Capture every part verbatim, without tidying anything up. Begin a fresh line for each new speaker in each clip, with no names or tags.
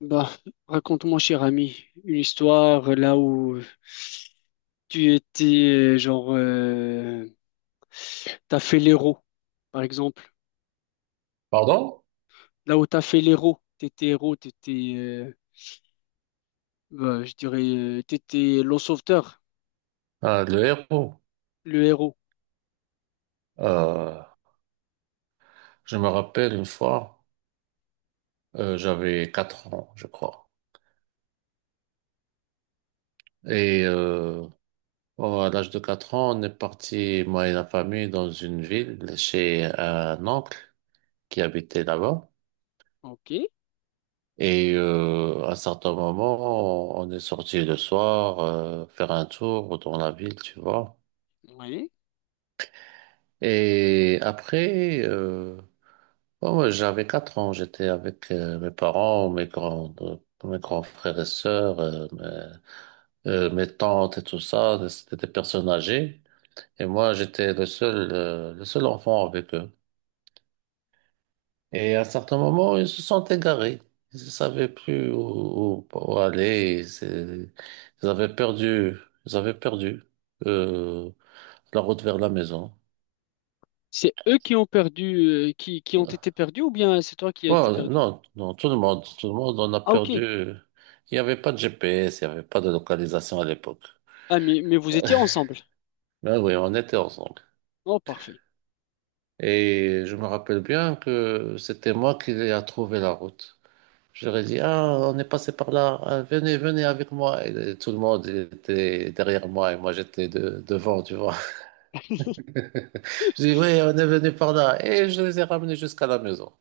Bah, raconte-moi, cher ami, une histoire là où tu étais, euh, genre, euh, t'as fait l'héros, par exemple.
Pardon?
Là où t'as fait l'héros, t'étais héros, t'étais, euh, bah, je dirais, euh, t'étais le sauveteur,
Ah, le héros.
le héros.
Euh, je me rappelle une fois, euh, j'avais quatre ans, je crois. Et euh, oh, à l'âge de quatre ans, on est parti, moi et la famille, dans une ville chez un oncle qui habitait là-bas.
Ok,
Et euh, à un certain moment, on on est sorti le soir euh, faire un tour dans la ville, tu vois.
oui.
Et après, euh, ouais, ouais, j'avais quatre ans, j'étais avec euh, mes parents, mes grands, euh, mes grands frères et sœurs, euh, mes, euh, mes tantes et tout ça, c'était des personnes âgées. Et moi, j'étais le seul, euh, le seul enfant avec eux. Et à un certain moment, ils se sont égarés. Ils ne savaient plus où, où- où aller. C'est- Ils avaient perdu, ils avaient perdu euh, la route vers la maison.
C'est eux qui ont perdu, euh, qui, qui ont été perdus ou bien c'est toi qui as été
Bon,
perdu?
non, non, tout le monde, tout le monde en a
Ah, ok.
perdu. Il n'y avait pas de G P S, il n'y avait pas de localisation à l'époque.
Ah, mais, mais vous étiez ensemble.
Mais oui, on était ensemble.
Oh, parfait.
Et je me rappelle bien que c'était moi qui ai trouvé la route. Je leur ai dit, ah, on est passé par là, ah, venez, venez avec moi. Et tout le monde il était derrière moi et moi j'étais de- devant, tu vois. Je dis, oui, on est venu par là. Et je les ai ramenés jusqu'à la maison.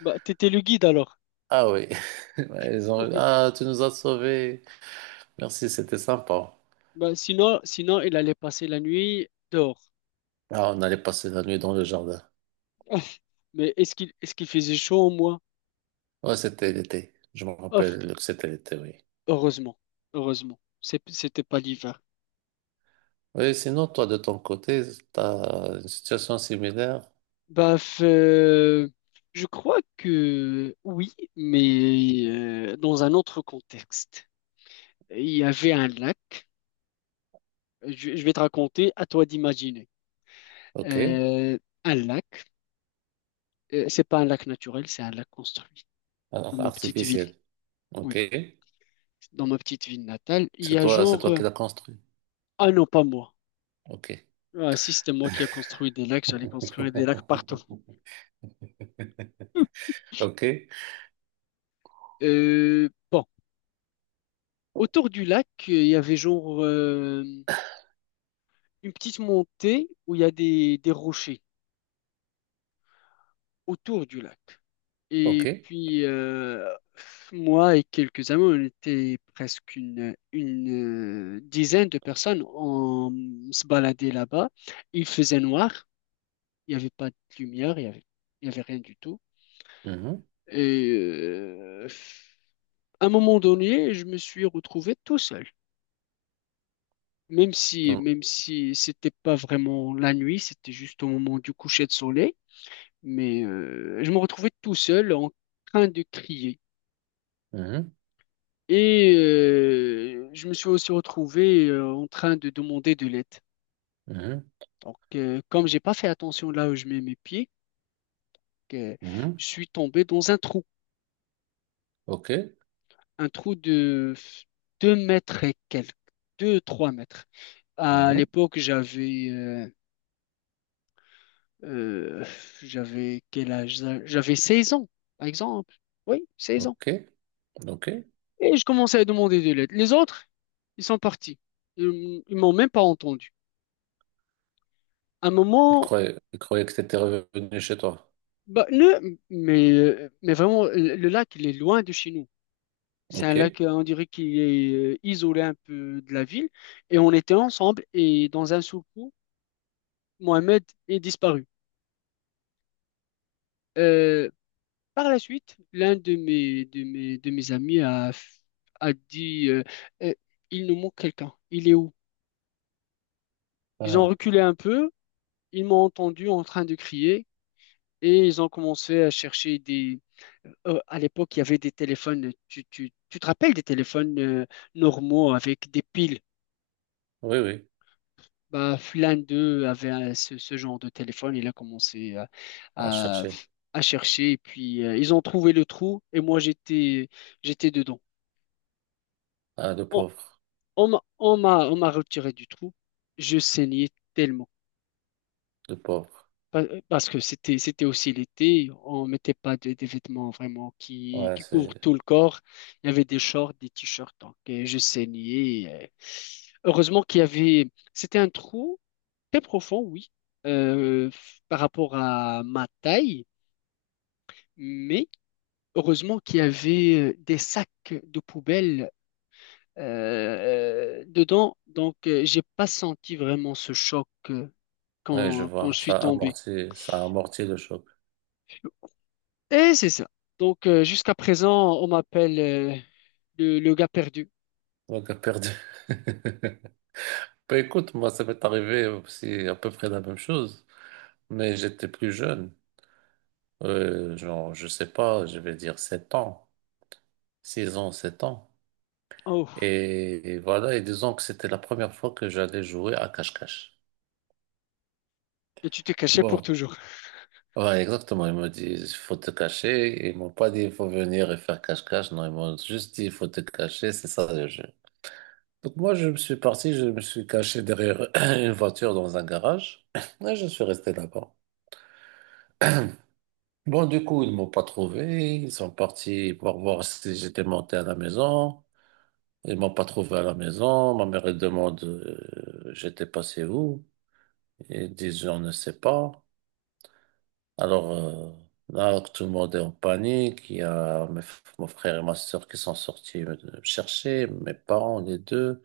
Bah, t'étais le guide alors.
Ah oui. Ils ont, ah, tu nous as sauvés. Merci, c'était sympa.
Bah, sinon, sinon, il allait passer la nuit dehors.
Ah, on allait passer la nuit dans le jardin.
Ouf. Mais est-ce qu'il est-ce qu'il faisait chaud au moins?
Ouais, c'était l'été. Je me
Ouf.
rappelle que c'était l'été, oui.
Heureusement, heureusement, C'est- c'était pas l'hiver.
Oui, sinon, toi, de ton côté, t'as une situation similaire.
Bah, f- euh, je crois que oui, mais euh, dans un autre contexte. Il y avait un lac. Je, je vais te raconter, à toi d'imaginer.
OK.
Euh, un lac. Euh, c'est pas un lac naturel, c'est un lac construit dans
Alors,
ma petite ville.
artificielle. OK.
Oui, dans ma petite ville natale, il
C'est
y a
toi, c'est
genre.
toi
euh,
qui l'as construit.
Ah non, pas moi.
OK.
Euh, Ah, si c'était moi qui a construit des lacs, j'allais construire des lacs partout.
OK.
Euh, bon, autour du lac, euh, il y avait genre euh, une petite montée où il y a des, des rochers autour du lac.
OK.
Et puis, euh, moi et quelques amis, on était presque une, une euh, dizaine de personnes. On se baladait là-bas. Il faisait noir, il n'y avait pas de lumière, il y avait, il y avait rien du tout.
Mhm.
Et euh, à un moment donné, je me suis retrouvé tout seul. Même si, même si c'était pas vraiment la nuit, c'était juste au moment du coucher de soleil, mais euh, je me retrouvais tout seul en train de crier.
Mhm.
Et euh, je me suis aussi retrouvé euh, en train de demander de l'aide.
Mhm.
Donc, euh, comme j'ai pas fait attention là où je mets mes pieds, euh, je
Mhm.
suis tombé dans un trou,
OK.
un trou de deux mètres et quelques, deux trois mètres. À
Mhm.
l'époque, j'avais euh, Euh, j'avais quel âge? J'avais seize ans, par exemple. Oui, seize ans.
OK. OK.
Et je commençais à demander de l'aide. Les autres, ils sont partis. Ils ils m'ont même pas entendu. À un
Il
moment,
croyait, il croyait que t'étais revenu chez toi.
bah, ne, mais, euh, mais vraiment, le le lac, il est loin de chez nous. C'est un
OK.
lac, euh, on dirait qu'il est euh, isolé un peu de la ville. Et on était ensemble et dans un seul coup, Mohamed est disparu. Euh, Par la suite, l'un de mes, de mes, de mes amis a, f- a dit euh, Euh, il nous manque quelqu'un. Il est où? Ils ont
Ah,
reculé un peu, ils m'ont entendu en train de crier et ils ont commencé à chercher des. Euh, à l'époque, il y avait des téléphones. Tu, tu, tu te rappelles des téléphones euh, normaux avec des piles?
oui, oui.
Bah, l'un d'eux avait euh, ce, ce genre de téléphone. Il a commencé euh,
À
à,
chercher.
à chercher et puis euh, ils ont trouvé le trou et moi j'étais, j'étais dedans.
Ah, le pauvre.
On m'a, on m'a, on m'a retiré du trou. Je saignais tellement.
Le pauvre.
Pa- Parce que c'était, c'était aussi l'été. On mettait pas de- des vêtements vraiment qui,
Ouais,
qui
c'est,
couvrent tout le corps. Il y avait des shorts, des t-shirts. Donc, euh, je saignais. euh. Heureusement qu'il y avait, c'était un trou très profond, oui, euh, par rapport à ma taille. Mais heureusement qu'il y avait euh, des sacs de poubelle euh, euh, dedans. Donc, euh, j'ai pas senti vraiment ce choc. euh,
ouais, je
quand, quand
vois.
je suis
Ça
tombé.
amortit, ça amortit le choc.
Et c'est ça. Donc, euh, jusqu'à présent, on m'appelle euh, le, le gars perdu.
Donc, a perdu. Bah, écoute, moi, ça m'est arrivé aussi à peu près la même chose, mais j'étais plus jeune. Euh, genre, je sais pas, je vais dire sept ans, six ans, sept ans.
Oh,
Et, et voilà, et disons que c'était la première fois que j'allais jouer à cache-cache.
et tu t'es caché pour
Bon,
toujours.
ouais, exactement. Ils m'ont dit, il faut te cacher. Ils m'ont pas dit, il faut venir et faire cache-cache. Non, ils m'ont juste dit, il faut te cacher. C'est ça. Donc moi, je me suis parti, je me suis caché derrière une voiture dans un garage et je suis resté là-bas. Bon, du coup, ils m'ont pas trouvé. Ils sont partis pour voir si j'étais monté à la maison. Ils m'ont pas trouvé à la maison. Ma mère, elle demande, euh, j'étais passé où? Ils disent, on ne sait pas. Alors, euh, là, tout le monde est en panique. Il y a mes f- mon frère et ma soeur qui sont sortis me me chercher, mes parents, les deux.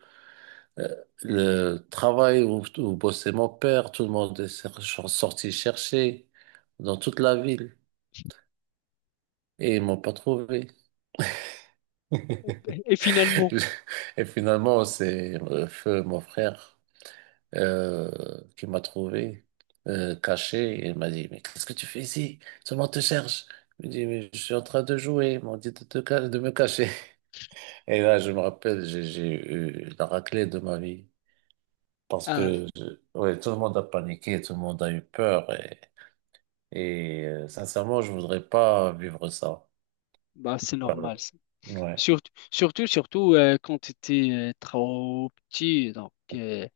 Euh, Le travail où, où bossait mon père, tout le monde est cer- ch- sorti chercher dans toute la ville et ils m'ont pas trouvé.
Et finalement,
Et finalement, c'est euh, Feu, mon frère, euh, qui m'a trouvé euh, caché et il m'a dit, mais qu'est-ce que tu fais ici? Tout le monde te cherche. Je lui dis, mais je suis en train de jouer. Ils m'ont dit de, te ca- de me cacher. Et là, je me rappelle, j'ai j'ai eu la raclée de ma vie parce
ah,
que je- ouais, tout le monde a paniqué, tout le monde a eu peur. Et euh, sincèrement, je voudrais pas vivre ça.
bah, c'est
Pardon.
normal ça.
Ouais,
Surtout, surtout, surtout euh, quand tu étais euh, trop petit. Donc, euh,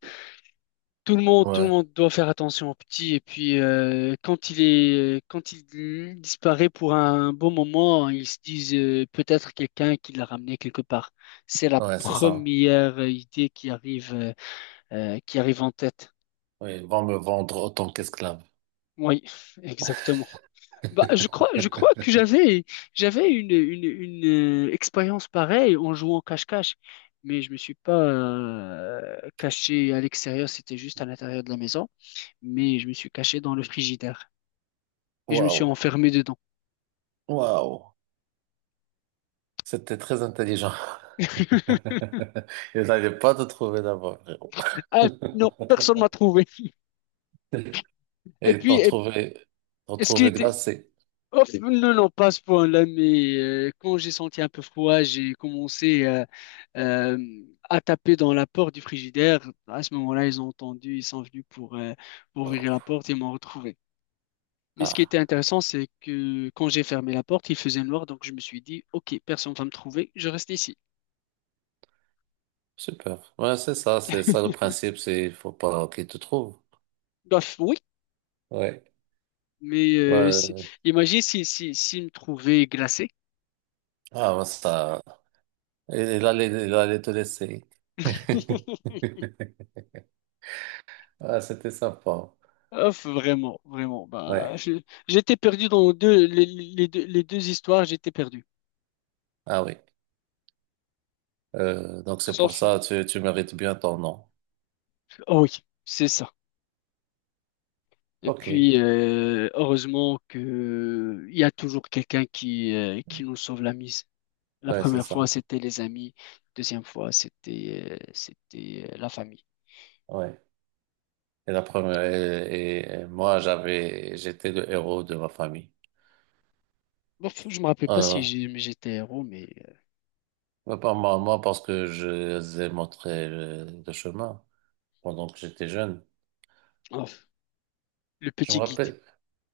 tout le monde, tout le
ouais,
monde doit faire attention au petit. Et puis, euh, quand il est, euh, quand il disparaît pour un bon moment, ils se disent euh, peut-être quelqu'un qui l'a ramené quelque part. C'est la
ouais, c'est ça.
première idée qui arrive. euh, euh, qui arrive en tête.
Oui, ils vont me vendre autant qu'esclave.
Oui, exactement. Bah, je crois, je crois que j'avais, j'avais une, une, une, euh, expérience pareille en jouant au cache-cache, mais je me suis pas euh, caché à l'extérieur, c'était juste à l'intérieur de la maison, mais je me suis caché dans le frigidaire et je me suis
Waouh,
enfermé dedans.
waouh, c'était très intelligent. Ils n'avaient pas de trouver d'abord, frérot.
Ah non, personne m'a trouvé. Et
Et
puis,
t'en trouver, t'en
est-ce qu'il
trouver
était,
glacé.
oh, Et- non, non, pas à ce point-là, mais euh, quand j'ai senti un peu froid, j'ai commencé euh, euh, à taper dans la porte du frigidaire. À ce moment-là, ils ont entendu, ils sont venus pour, euh, pour
Oh.
ouvrir la porte et m'ont retrouvé. Mais ce qui
Ah.
était intéressant, c'est que quand j'ai fermé la porte, il faisait noir, donc je me suis dit, OK, personne va me trouver, je reste ici.
Super. Ouais, c'est ça, c'est ça le principe, c'est il faut pas qu'il te trouve.
Bref, oui,
Ouais.
mais euh,
Ouais.
si- imagine si, si, s'ils me trouvaient glacé.
Ah, ouais, ça. Il il allait, il allait te laisser. Ah, c'était sympa.
Ouf, vraiment, vraiment.
Ouais.
Bah, je- j'étais perdu dans deux, les les deux les deux histoires, j'étais perdu.
Ah oui. Euh, donc c'est pour
Sauf,
ça, tu, tu mérites bien ton nom.
oh oui, c'est ça. Et
Ok.
puis, euh, heureusement que il y a toujours quelqu'un qui, euh, qui nous sauve la mise. La
Ouais, c'est
première fois,
ça.
c'était les amis. Deuxième fois, c'était euh, c'était euh, la famille.
Ouais. Et la première, et, et- et moi, j'avais, j'étais le héros de ma famille.
Bon, je me rappelle pas
Euh,
si j'ai- j'étais héros, mais
mais pas moi, moi, parce que je les ai montré le, le chemin pendant que j'étais jeune.
euh, oh, le
Je me
petit guide.
rappelle.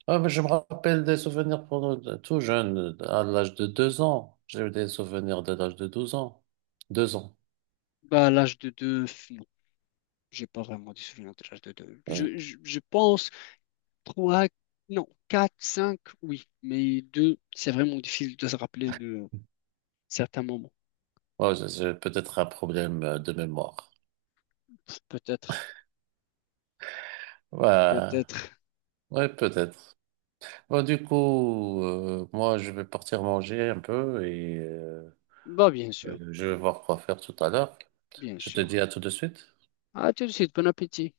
Ah, mais je me rappelle des souvenirs pour nous, de- tout jeune, à l'âge de deux ans. J'ai eu des souvenirs de l'âge de douze ans. Deux ans,
Bah, à l'âge de deux, non, j'ai pas vraiment des souvenirs de l'âge de deux.
oui.
Je, je, je pense trois, non, quatre, cinq, oui, mais deux, c'est vraiment difficile de se rappeler de certains moments.
Ouais, j'ai j'ai peut-être un problème euh, de mémoire.
Peut-être.
Ouais,
Peut-être.
ouais, peut-être. Bon, du coup, euh, moi, je vais partir manger un peu et euh,
Bah, bien
euh,
sûr,
je vais voir quoi faire tout à l'heure.
bien
Je te
sûr.
dis à tout de suite.
À tout de suite, bon appétit.